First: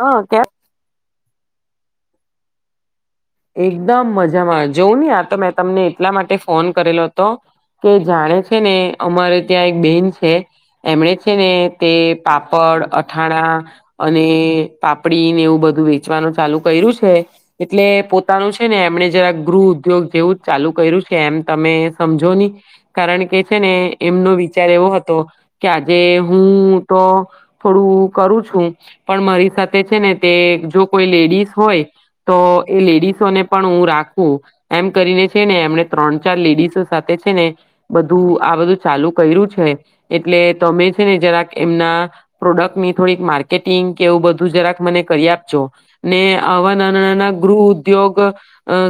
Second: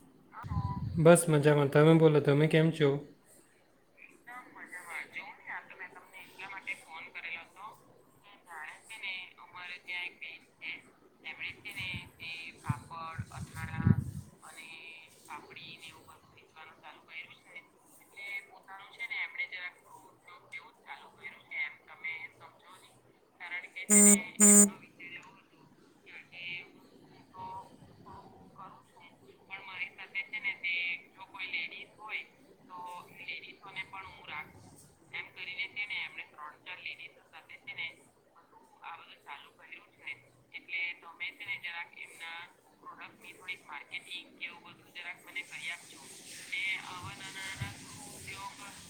હા કે બસ મજામાં તમે બોલો તમે કેમ છો? એકદમ મજામાં. જોવો ને આ તો મેં તમને એટલા માટે ફ ફોન કરેલો હતો કે જાણે છે ને અમારે ત્યાં એક બેન છે, એમણે છે ને તે પાપડ, અથાણા અને પાપડી ને એવું બધું વેચવાનું ચાલુ કયરું છે, એટલે પોત તાનું છે ને એમણે જરાક ગૃહ ઉદ્યોગ જેવું જ ચાલુ કયરું છે એમ તમે સમજો ને, કારણ કે છે ને એમનો વિચાર એવો હતો કે આ જે હું તો થોડું કરું છું પણ મારી સાથે છે ને તે જો કોઈ લેડીસ હોય તો એ લેડીઝ ને પણ હું રાખવું એમ કરીને છે ને એમને ત્રણ ચાર લેડીસો સાથે છે ને બધું આ બધું ચાલુ કર્યું છે એટલે તમે છે ને જરાક એમના પ્રોડક્ટની થોડીક માર્કેટિંગ કે એવું બધું જરાક મને કરી આપજો ને આવા નાના નાના ગૃહ ઉદ્યોગ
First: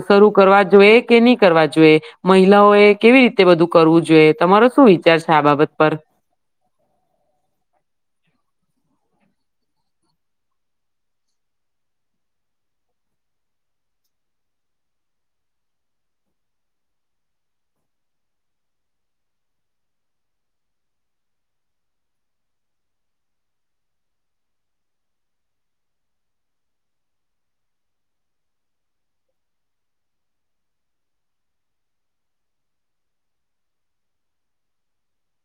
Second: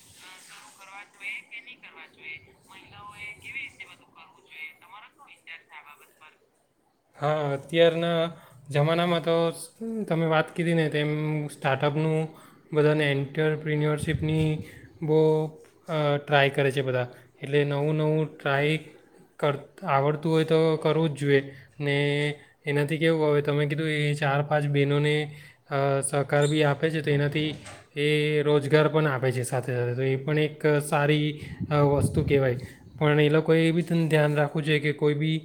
શરૂ કરવા જોઈએ કે ની કરવા જોઈએ મહિલાઓએ કેવી રીતે બધું કરવું જોઈએ તમારો શું વિચાર છે આ બાબત પર? હા અત્યારના જમાનામાં તો તમે વાત કીધીને તેમ સ્ટાર્ટઅપનું બધાને એન્ટરપ્રિન્ય્યોરશીપની બહુ અ ટ્રાય કરે છે બધા. એટલે નવું નવું ટ્રાય કર આવડતું હોય તો કરવું જ જોઈએ ને એનાથી કેવું હવે તમે કીધું એ ચાર પાંચ બહેનોને અ સહકાર બી આપે છે તો એનાથી એ રોજગાર પણ આપે છે સાથે સાથે તો એ પણ એક સારી વસ્તુ અ કહેવાય. પણ એ લોકોએ એ બી તને ધ્યાન રાખવું જોઈએ કે કોઈ બી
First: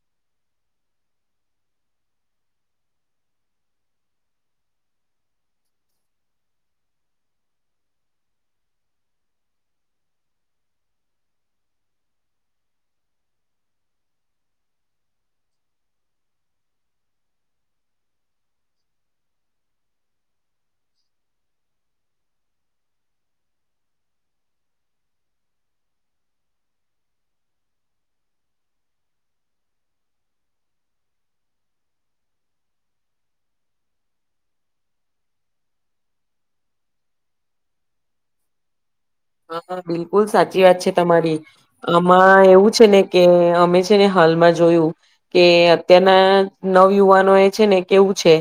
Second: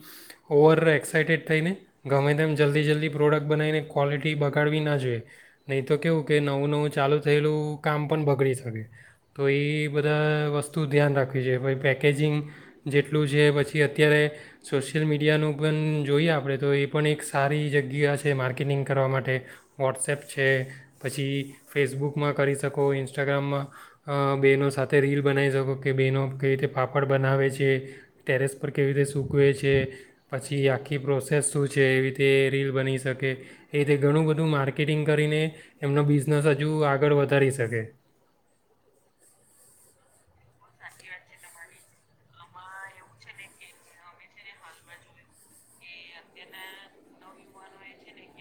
ઓવર એક્સાઈટેડ થઈને ગમે તેમ જલ્દી જલ્દી પ્રોડક્ટ બનાવીને ક્વૉલિટી બગાડવી ના જોઈએ નહીં તો કેહેવું કે નવું નવું ચાલુ થયેલું કામ પણ બગડી શકે. તો એ બધા વસ્તુ ધ્યાન રાખવી જોઈએ પઈ પેકેજિંગ જેટલું છે પછી અત્યારે સોશિયલ મીડિયાનું પણ જોઈએ આપડે તો એ પણ એક સારી જગ્યા છે માર્કેટિંગ કરવા માટે. વોટ્સએપ છે પછી ફેસબુકમાં કરી શકો, ઇન્સ્ટાગ્રામમાં અ બેનો સાથે રીલ બનાવી શકો કે બહેનો કેવી રીતે પાાપડ બનાવે છે, ટેરેસ પર કેવી રીતે સૂકવે છે, પછી આખી પ્રોસેસ શું છે એવી રીતે રીલ બની શકે. એ રીતે ઘણું બધું માર્કેટિંગ કરીને એમનો બિઝ નસ અજું આગળ વધારી શકે. હા હા બિલકુલ સાચી વાત છે તમારી. આમાં એવું છે ને કે અમે છે ને હાલમાં જોયું કે અત્યારના નવ યુવાનો એ છે ને કેવું છે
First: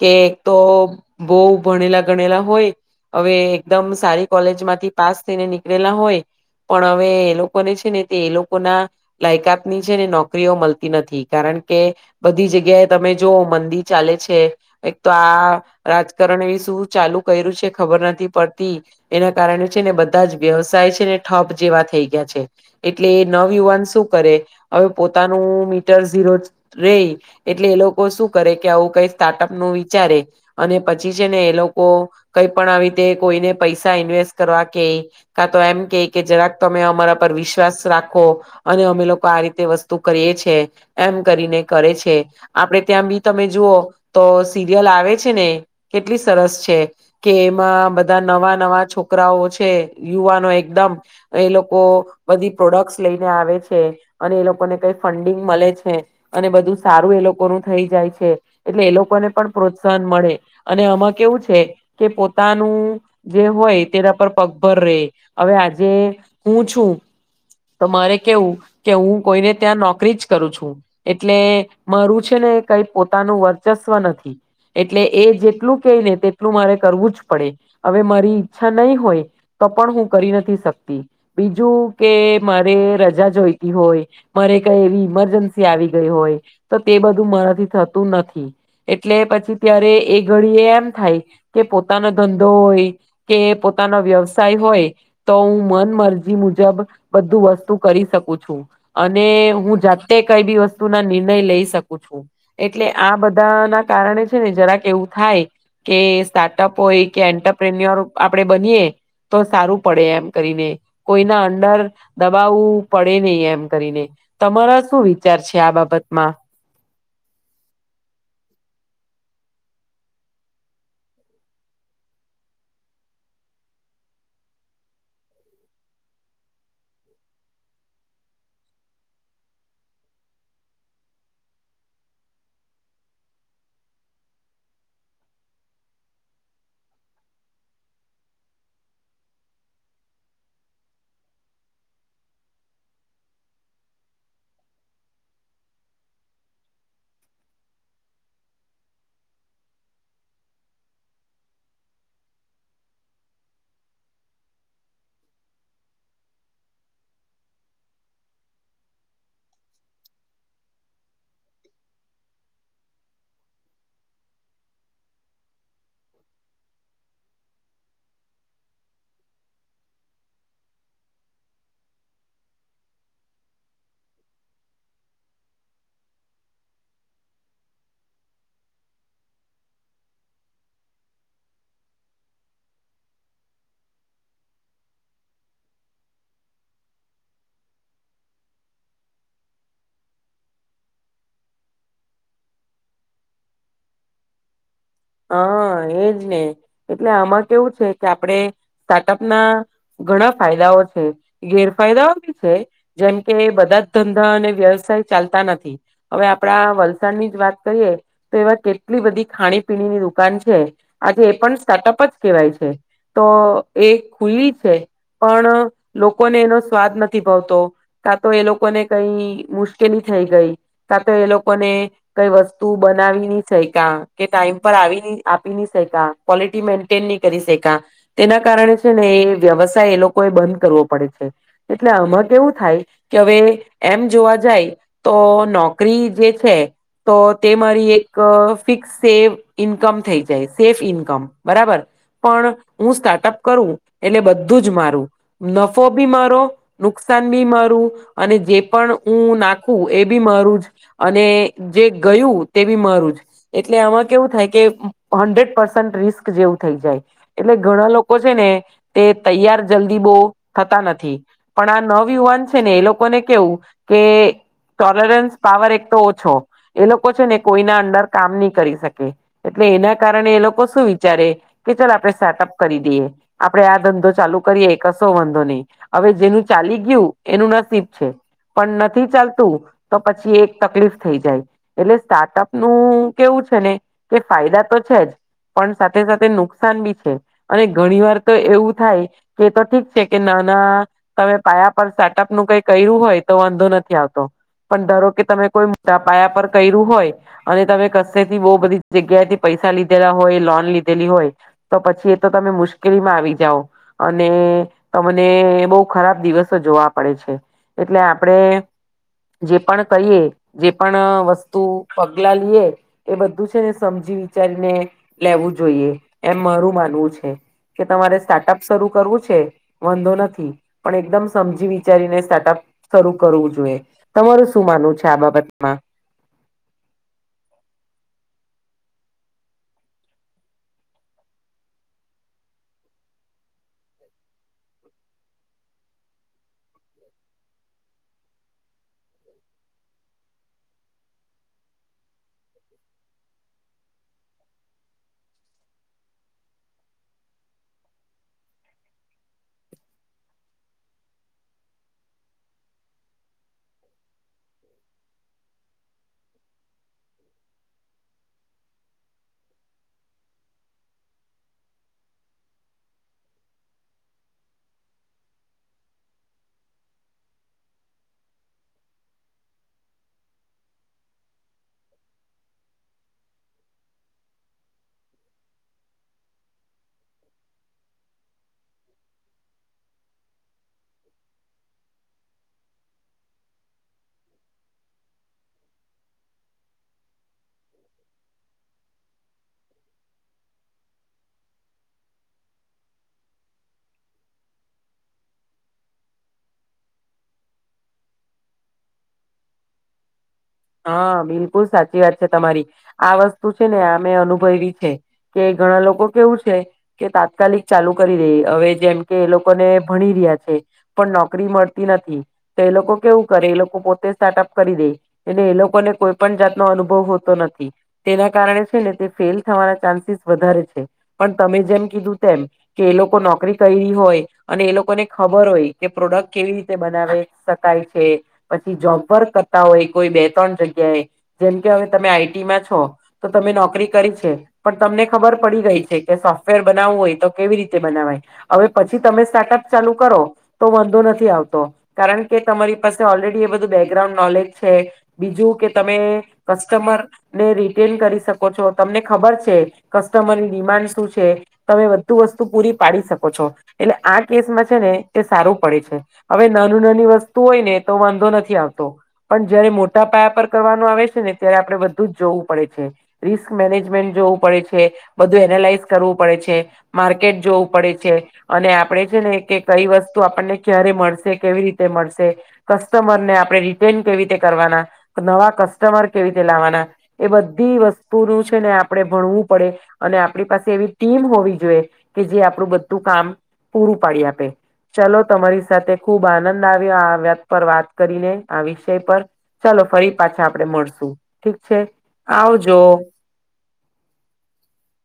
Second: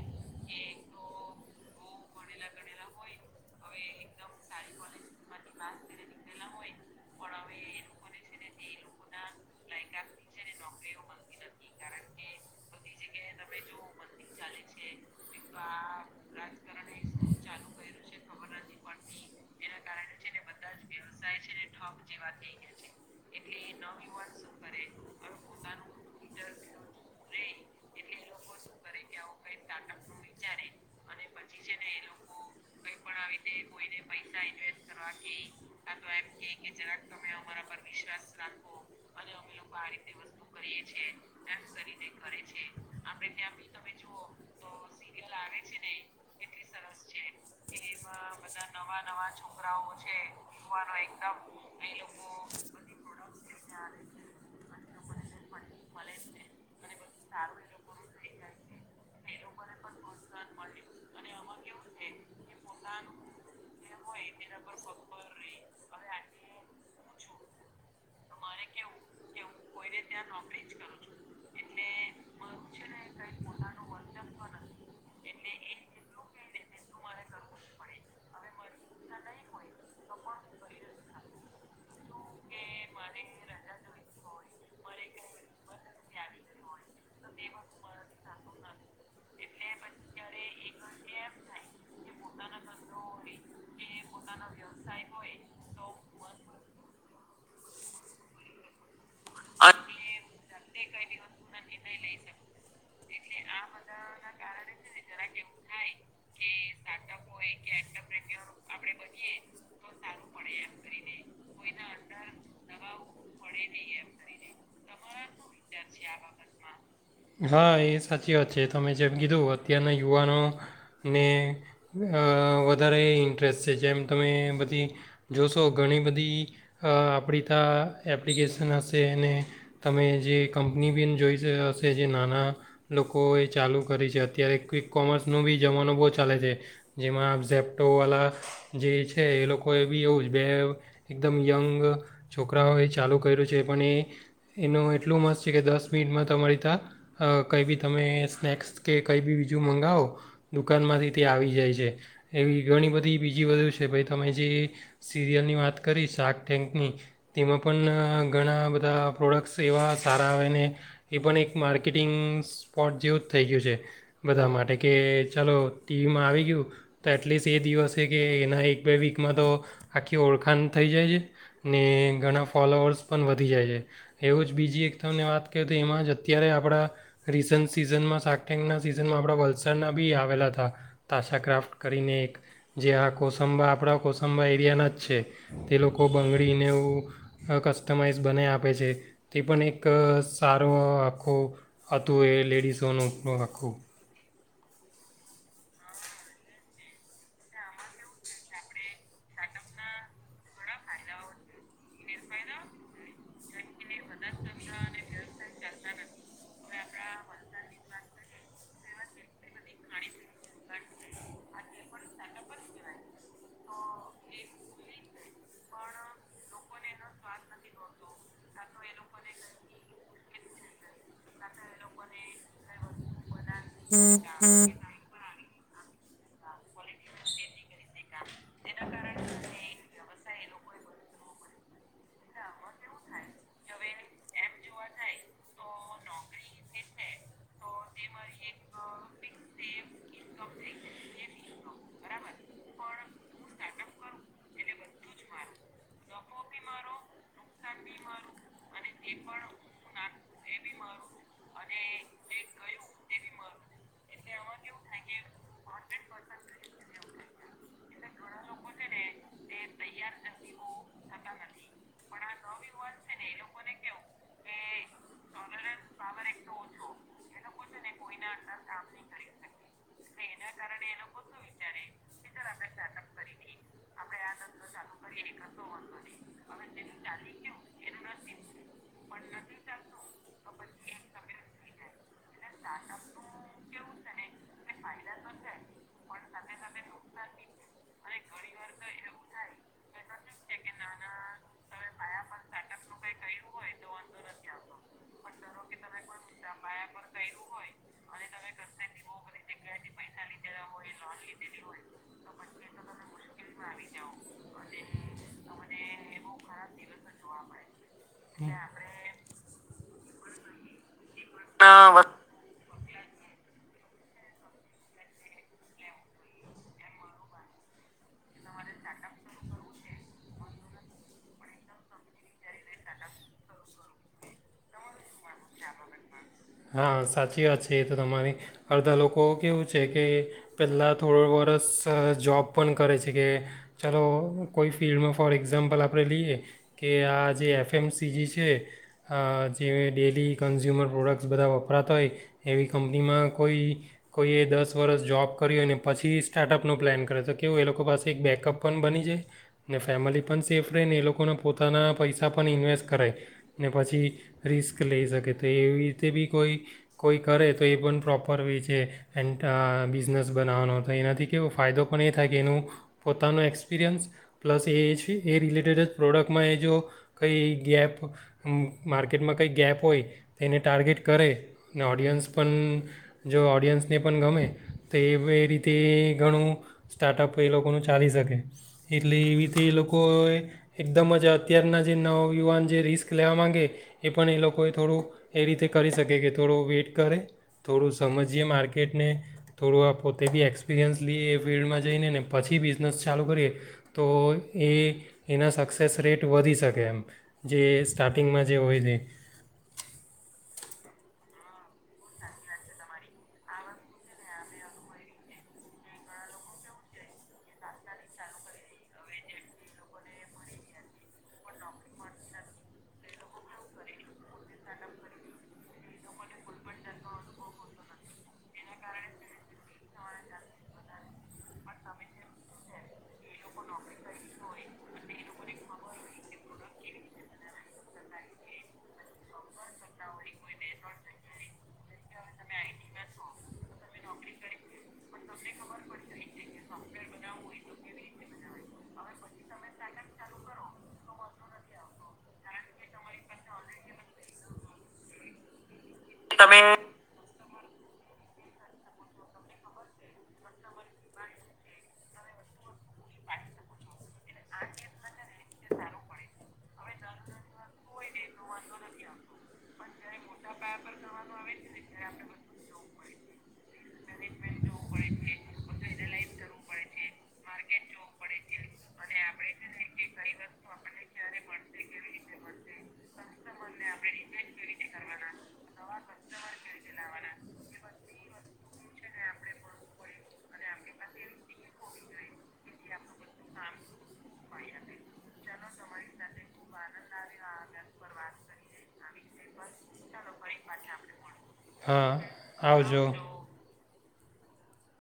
કે તો બઉ ભણેલા ગણેલા હોય અવે એકદમ સારી કોલેજ માંથી પાસ થઈને નીકળેલા હોય પણ હવે એ લોકોને છે ને તે એ લોકો ના લાયકાત ની છે ને નોકરીઓ મળતી નથી. કારણ કે બધી જગ્યાએ તમે જો મંદી ચાલે છે. એક તો આ રાજકારણ એવી શું ચાલુ કર્યું છે ખબર નથી પડતી. એના કારણે છે ને બધા જ વ્યવસાય છે ને ઠપ જેવા થઈ ગયા છે. એટલે નવયુવાન શું કરે હવે પોતાનું મીટર ઝીરો રેય એટલે એ લોકો શું કરે કે આવું કઈ સ્ટાર્ટઅપ નું વિચારે અને પછી છે ને એ લોકો કઈ પણ આવી તે કોઈને પૈસા ઇન્વેસ્ટ કરવા કે કા તો એમ ક કે જરાક તમે અમારા પર વિશ્વાસ રાખો અને અમે લોકો આ રીતે વસ્તુ કરીએ છે, એમ કરીને કરે છે આપડે ત્યાં બી તમે જુઓ તો સિરિયલ આવે છે ને કેટલી સરસ છે કે અ આ બધા નવા નવા છોક કરાઓ છે, યુવાનો એકદમ એ લોકો બધી પ્રોડક્ટસ લઈને આવે છે અને એ લોકોને કઈ ફંડિંગ મળે છે, અને બધું સારું એ લોકો નું થઈ જાય છે એટલે એ લોકોને પણ પ્રોત્સાહન મળે અને આમાં કેવું છે કે પો તાનું જે હોય તેરા પર પગભર રેય, હવે આજે હું છું તો મારે કેવું કે હું કોઈને ત્યાં નોકરી જ કરું છું એટલે મારું છે ને કઈ પોતાનું વર્ચસ્વ નથી, એટલે એ જેટલું કેઈ ને તેટલું મારે કરવું જ પડે અવે મ છા નઈ હોય તો પણ હું કરી નથી શકતી, બીજું કે મારે રજા જોઈતી હોય, મારે કઈ એવી ઈમરજન્સી આવી ગઈ હોય, તો તે બધું મારાથી થતું નથી એટલે પછી ત્યારે એ ઘડી એ એમ થાય કે પોત તાનો ધંધો હોય કે પોતાનો વ્યવસાય હોય તો હું મન મરજી મુજબ બધું વસ્તુ કરી શકું છું, અને હું જાતે કઈ બી વસ્તુ ના નિર્ણય લઈ શકું છું, એટલે આ બધા ના કારણે છે ને જરાક એવું થાય કે સ્ટાર્ટઅપ અને કોઈ કે એન્ટરપ્રેનર આપડે બનીએ તો સારું પડે એમ કરીને કોઈના અંદર દબાવ પડે નહી એમ કરીને, તમારા શું વિચાર છે આ બાબતમાં? હા એ સાચી વાત છે તમે જેમ કીધું અત્યારના યુવાનોને અ વધારે ઇન્ટરેસ્ટ છે જેમ તમે બધી જોશો ઘણી બધી અ આપડી તા એપ્લિકેશન હશે અને તમે જે કંપની બિન જોઈ હશે જે નાના લોકોએ ચાલુ કરી છે, અત્યારે કંઈક કોમર્સનો બી જમાનો બહુ ચાલે છે. જેમાં ઝેપટોવાળા જે છે એ લોકો એ બી એવું જ બે એકદમ યંગ છોકરાઓએ ચાલુ કર્યું છે, પણ એ એનું એટલું મસ્ત છે કે દસ મિનિટમાં તમારી ત્યાં કંઈ બી તમે સ્નેક્સ કે કંઈ બી બીજું મંગાવો દુકાનમાંથી તે આવી જાય છે. જે એવી ઘણી બધી બીજી બધુ છે પછી તમે જે સિરિયલની વાત કરી શાક ટેન્કની તેમાં પન ઘણા બધા પ્રોડક્ટ્સ એવા સારા આવે ને એ પન એક માર્કેટિંગ સ્પોટ જેવુ જ થઈ ગયું છે બધા માટે કે ચાલો ટી વી માં આવી ગયું તો એટલીસ એ દિવસે કે એના એક બે વીકમાં તો આખી ઓળખાન થઈ જાય છે ને ઘણા ફોલોઅર્સ પન વધી જાય છે, એવું જ બીજી એક તમને વાત કેઉ તો એમાં જ અત્યારે આપડા રીસન સિઝનમાં સાક ટેન્કના સિઝનમાં આપડા વલસાડના બી આવેલા અતા તાશા ક્રાફ્ટ કરીને એક જે આ કોસંબા આપડા કોસંબા એરિયાના જ છે તે લોકો બંગડીને એવુ અ કસ્ટમાઈઝ બનાઈ આપે છે તે પનએક સારું આખું હતું એ લેડીસોનું અ આખું હાં, એજ ને એટલે આમાં કેવું છે કે આપડે સ્ટાર્ટઅપના ઘણા ફાયદાઓ છે, ગેરફાયદાઓ બી છે, જેમ કે બધા જ ધંધા અને વ્યવસાય ચાલતા નથી. અવે આપડા વલસાડની જ વાત કરીએ તો એવા કેટલી બધી ખાણી પીણીની દુકાન છે, આજે એ પન સ્ટાર્ટઅપ જ કહેવાય છે, તો એ ખુલ્લી છે પણ લોકોને એનો સ્વાદ નથી ભાવતો, કાં તો એ લોકોને કઈ મુશ્કેલી થઈ ગઈ, કાં તો એ લોકોને કઈ વસ્તુ બનાવીની સઈ કા કે ટાઈમ પર આવીની આપ પી ની શયકા ક્વોલિટી મેન્ટેન ની કરી શયકા તેના કારણે છે ને એ વ્યવસાય એ લોક કોઈ બંધ કરવો પડે છે. એટલે આમાં કેવું થાય કે અવે એમ જોવા જાય તો નોકરી જે છે તો તે મારી એક ક ફિક્સ સેવ ઈન્કમ થઈ જાય સેફ ઈન્કમ બરાબર પણ હું સ્ટાર્ટઅપ કરું એટલે બધું જ મારું નફો બી મારો નુકસાન બી મારું અને જે પણ ઉ નાખું એ બી મારું જ અને જે ગયું તે બી મારું એટલે આમાં કે હંડ્રેડ પર્સેન્ટ રિસ્ક જેવું થઈ જાય એટલે ઘણા લોકો છે ને તે તૈયાર જલ્દી બો થતા નથી પણ આ નવ યુવાન છે ને એ લોકોને કેવું કે ટોલરન્સ પાવર એક તો ઓછો એ લોકો છે ને કોઈના અંડર કામ ની કરી શકે. એટલે એના કારણે એ લોકો શું વિચારે કે ચલ આપણે સ્ટાર્ટઅપ કરી દઈએ, આપડે આ ધંધો ચાલુ કરીએ એ કશો વાંધો નઈ, અવે જેનું ચાલી ગયું એનું નસીબ છે પણ નથી ચાલતું તો પછી એક તકલીફ થઈ જાય, એટલે સ્ટાર્ટઅપ નું કેવું છે ને કે ફાયદા તો છે જ પણ સાથે સાથે નુકસાન બી છે, અને ઘણી વાર તો એવું થાય કે તો ઠીક છે કે નાના તમે પાયા પર સ્ટાર્ટઅપ નું કઈ કૈરુ હોય તો વાંધો નથી આવતો, પણ ધારો કે તમે કોઈ મોટા પાયા પર કૈરુ હોય અને તમે કસ્સે થી બો બધી જગ્યા થી પૈસા લીધેલા હોય લોન લીધેલી હોય તો પછી એ તો તમે મુશ્કેલીમાં આવી જાઓ, અને તમને બોવ ખરાબ દિવસો જોવા પડે છે, એટલે આપડે જે પણ કહીએ જે પણ વસ્તુ પ પગલા લઈએ એ બધું જ છેને સમજી વિચારીને લેવું જોઈએ એમ મારું માનવું છે, કે તમારે સ્ટાર્ટઅપ શરૂ કરવું છે વાંધો નથી પણ એકદમ સમજી વિચારીને સ્ટાર્ટઅપ શરૂ કરવું જોઈએ, તમારું શું માનવું છે આ બાબતમાં? હા સાચી વાત છે એ તો તમારી અડધા લોકો કેવું છે કે પહેલાં થોડું વરસ જોબ પણ કરે છે કે, ચાલો કોઈ ફિલ્ડમાં ફોર એક્ઝામ્પલ આપણે લઈએ કે, આ જે એ એફએમસીજી છે, જે ડેલી કન્ઝ્યુમર પ્રોડક્ટ્સ બધા વપરાતા હોય એવી કંપનીમાં કોઈ કોઈએ દસ વર્ષ જોબ કરી હોય ને પછી સ્ટાર્ટઅપનો પ્લેન કરે તો કેવું એ લોકો પાસે એક બેકઅપ પણ બની જાય, ને ફેમિલી પણ સેફ રેય ને એ લોકોને પોતાના પૈસા પણ ઇન્વેસ્ટ કરાય ને પછી રિસ્ક લેય શકે તો એવી રીતે બી કોઈ કોઈ કરે તો એ પણ પ્રોપર વે છે,. એ બિઝનેસ બનાવવાનો તો એનાથી કેવો ફાયદો પણ એ થાય કે એનું પોતાનો એક્સપિરિયન્સ પ્લસ એ જ એ રિલેટેડ જ પ્રોડક્ટમાં એ જો કઈ ગેપ માર્કેટમાં કઈ ગેપ હોય તો એને ટાર્ગેટ કરે ને ઓડિયન્સ પણ જો ઓડિયન્સને પણ ગમે તો એ એ રીતે ઘણું સ્ટાર્ટઅપ એ લોકોનું ચાલી શકે, એટલે એવી રીતે એ લોકો એકદમ જ અત્યારના જે નવયુવાન જે રિસ્ક લેવા માંગે એ પણ એ લોકોએ થોડું એ રીતે કરી શકે કે થોડું વેઇટ કરે, થોડું સમજીએ માર્કેટને, થોડું આ પોતે બી એક્સપિરિયન્સ લીએ એ ફિલ્ડમાં જઈને ને પછી બિઝનેસ ચાલુ કરીએ તો એ એના સક્સેસ રેટ વધી શકે. કેમ જે સ્ટાર્ટિંગમાં જે હોય છે. હા, બિલકુલ સાચી વાત છે તમારી આ વસ્તુ છે ને અમે અનુભયવી છે, કે ઘણા લોકો કેવું છે કે તાત્કાલિક ચાલુ કરી દેય હવે જેમ કે, એ લોકોને ભણી રહ્યા છે પણ નોકરી મળતી નથી તો એ લોકો કેવું કરે એ લોકો પોતે સ્ટાર્ટઅપ કરી દેય. એટલે એ લોકોને કોઈ પણ જાતનો અનુભવ હોતો નથી, તેના કારણે છે ને તે ફેલ થવાના ચાન્સીસ વધારે છે, પણ તમે જેમ કીધું તેમ કે એ લોકો નોકરી કઈરી હોય અને એ લોકોને ખબર હોય કે પ્રોડક્ટ કેવી રીતે બનાવે શકાય છે, પછી જોબ વર્ક કરતા હોય કોઈ બે ત્રણ જગ્યાએ જેમ કે હવે તમે આઈટીમાં છો, તો તમે નોકરી કરી છે, પણ તમને ખબર પડી ગઈ છે કે સોફ્ટવેર બનાવું હોય તો કેવી રીતે બનાવાય હવે પછી તમે સ્ટાટપ ચાલુ કરો તો વાંધો નથી આવતો કારણે તમારી પાસે ઓલરેડી એ બધું બૅગ્રાઉન્ડ નોલેજ છે, બીજું કે તમે કસ્ટમર ને રિટેન કરી શકો છો તમને ખબર છે કસ્ટમરની ડિમાન્ડ શું છે. તમે બધુ વસ્તુ પૂરી પાડી શકો છો એટલે આ કેસમાં છે ને તે સારું પડે છે. હવે નાની નાની વસ્તુ હોય ને તો વાંધો નથી આવતો. પણ જયારે મોટા પાયા પર કરવાનું આવે છે ને ત્યારે આપણે બધું જ જોવું પડે છે. રિસ્ક મેનેજમેન્ટ જોવું પડે છે, બધુ એનાલાઈઝ કરવું પડે છે, માર્કેટ જોવું પડે છે અને આપણે છે ને કે કઈ વસ્તુ આપણને ક્યારે મળશે, કેવી રીતે મળશે, કસ્ટમરને આપણે રિટેન કેવી રીતે કરવાના, નવા કસ્ટમર કેવી રીતે લાવવાના એ બધી વસ્તુનું છેને આપણે ભણવું પડે અને આપણી પાસે એવી ટીમ હોવી જોઈએ કે જે આપડું બધું કામ પૂરું પાડી આપે. ચલો તમારી સાથે ખુબ આનંદ આવ્યો આ વત પર વાત કરીને. આવી ચાલો ફરી પાછા આપડે મળશું ઠીક છે. હા આવજો.